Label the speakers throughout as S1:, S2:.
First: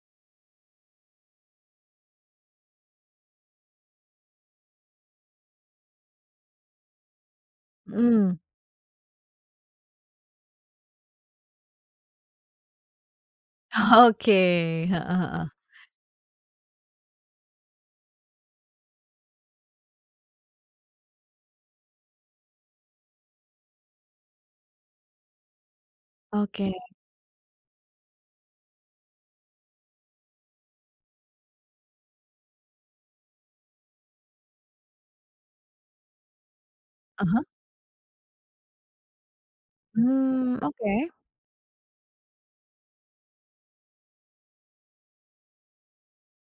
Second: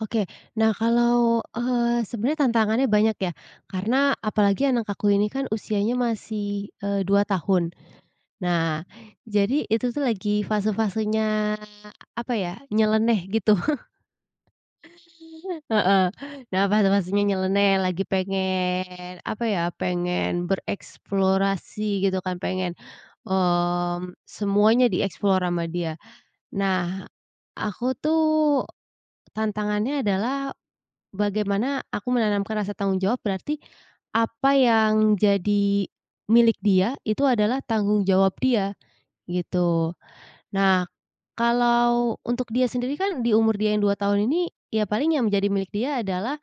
S1: Oke, nah, kalau, eee, sebenarnya tantangannya banyak, ya, karena apalagi anak aku ini, kan, usianya masih, eee, 2 tahun,
S2: Mhm.
S1: nah, jadi itu, tuh, lagi fase-fasenya apa, ya, nyeleneh gitu.
S2: Oke. Heeh heeh.
S1: Heeh, nah, fase-fasenya nyeleneh lagi pengen apa, ya, pengen bereksplorasi gitu, kan, pengen, mmm, semuanya di-explore sama dia.
S2: Oke.
S1: Nah, Aku, tuh, tantangannya adalah bagaimana aku menanamkan rasa tanggung jawab berarti apa yang jadi milik dia itu
S2: Ah hah.
S1: adalah tanggung jawab dia gitu.
S2: Mmm,
S1: Nah,
S2: Oke.
S1: kalau untuk dia sendiri, kan, di umur dia yang 2 tahun ini, ya, paling yang menjadi milik dia adalah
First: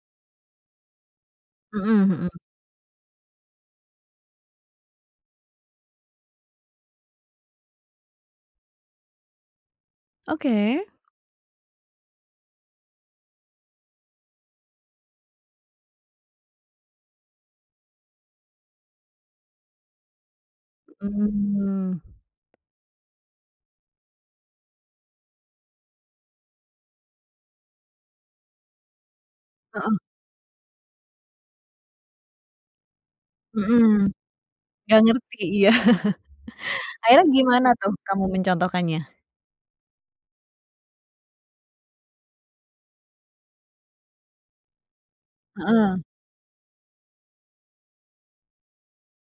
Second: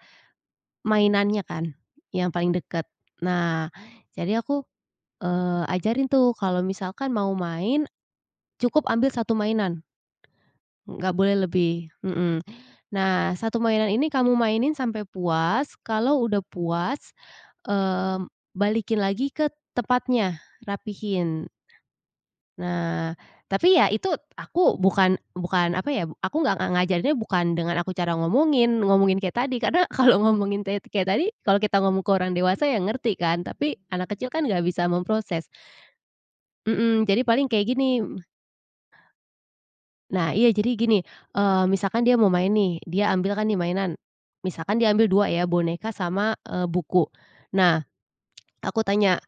S1: mainannya kan,
S2: Mhm.mhm.
S1: yang paling deket. Nah, jadi aku, eee, ajarin, tuh, kalau misalkan mau main cukup ambil 1 mainan,
S2: Oke.
S1: nggak boleh lebih, mhm, nah, 1 mainan ini kamu mainin sampai puas, kalau udah puas, mmm, balikin lagi ke tempatnya, rapihin.
S2: Mhm.
S1: Nah, tapi ya itu aku bukan bukan apa, ya, aku nggak nga ngajarin bukan dengan aku cara ngomongin, ngomongin kayak tadi, karena
S2: Heeh.
S1: kalau ngomongin tet kayak tadi kalau kita ngomong ke orang dewasa, ya, ngerti kan tapi
S2: Mhm.
S1: anak kecil, kan, nggak bisa
S2: nggak ngerti
S1: memproses.
S2: iya.
S1: Mhm, jadi
S2: akhirnya
S1: paling kayak
S2: gimana, tuh,
S1: gini, mhm
S2: kamu mencontohkannya?
S1: Nah, iya jadi gini, eee, misalkan dia mau main, nih, dia ambil, kan, di mainan. Misalkan dia ambil 2 ya, boneka
S2: Heeh.
S1: sama, eee, buku. Nah, aku tanya,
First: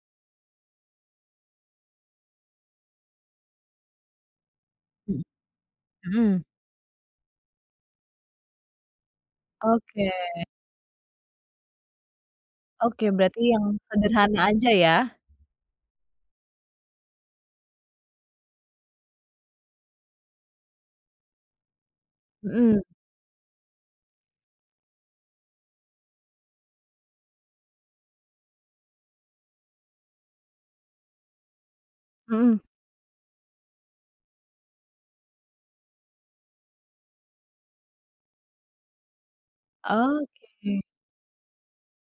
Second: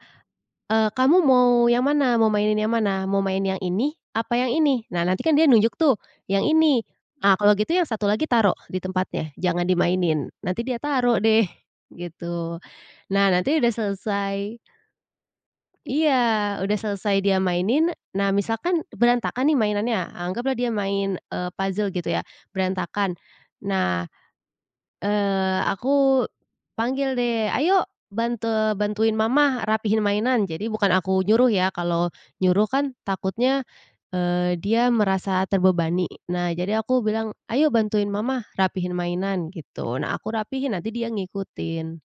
S1: "Eee, kamu mau yang mana? Mau mainin yang mana? Mau main yang ini, apa yang ini?" Nah
S2: Mhm.
S1: nantikan dia nunjuk, tuh,
S2: Mhm.
S1: "Yang ini!" Nah, "Kalau gitu yang 1 lagi taruh di tempatnya, jangan
S2: Oke.
S1: dimainin." Nanti dia taruh, deh, gitu.
S2: Oke
S1: Nah,
S2: berarti
S1: nanti udah
S2: yang sederhana
S1: selesai
S2: aja, ya.
S1: iya, udah selesai dia mainin nah, misalkan berantakan, nih, mainannya, anggaplah dia main, eee, puzzle gitu, ya,
S2: Mhm.
S1: berantakan, nah, eee, aku panggil, deh, "Ayo bante bantuin Mama, rapihin mainan," jadi bukan aku nyuruh, ya, kalau
S2: Heeh.
S1: nyuruh, kan, takutnya, eee, dia merasa terbebani, nah, jadi aku bilang, "ayo bantuin Mama rapihin mainan." Gitu, nah, aku rapihin
S2: Oke.
S1: nanti dia ngikutin.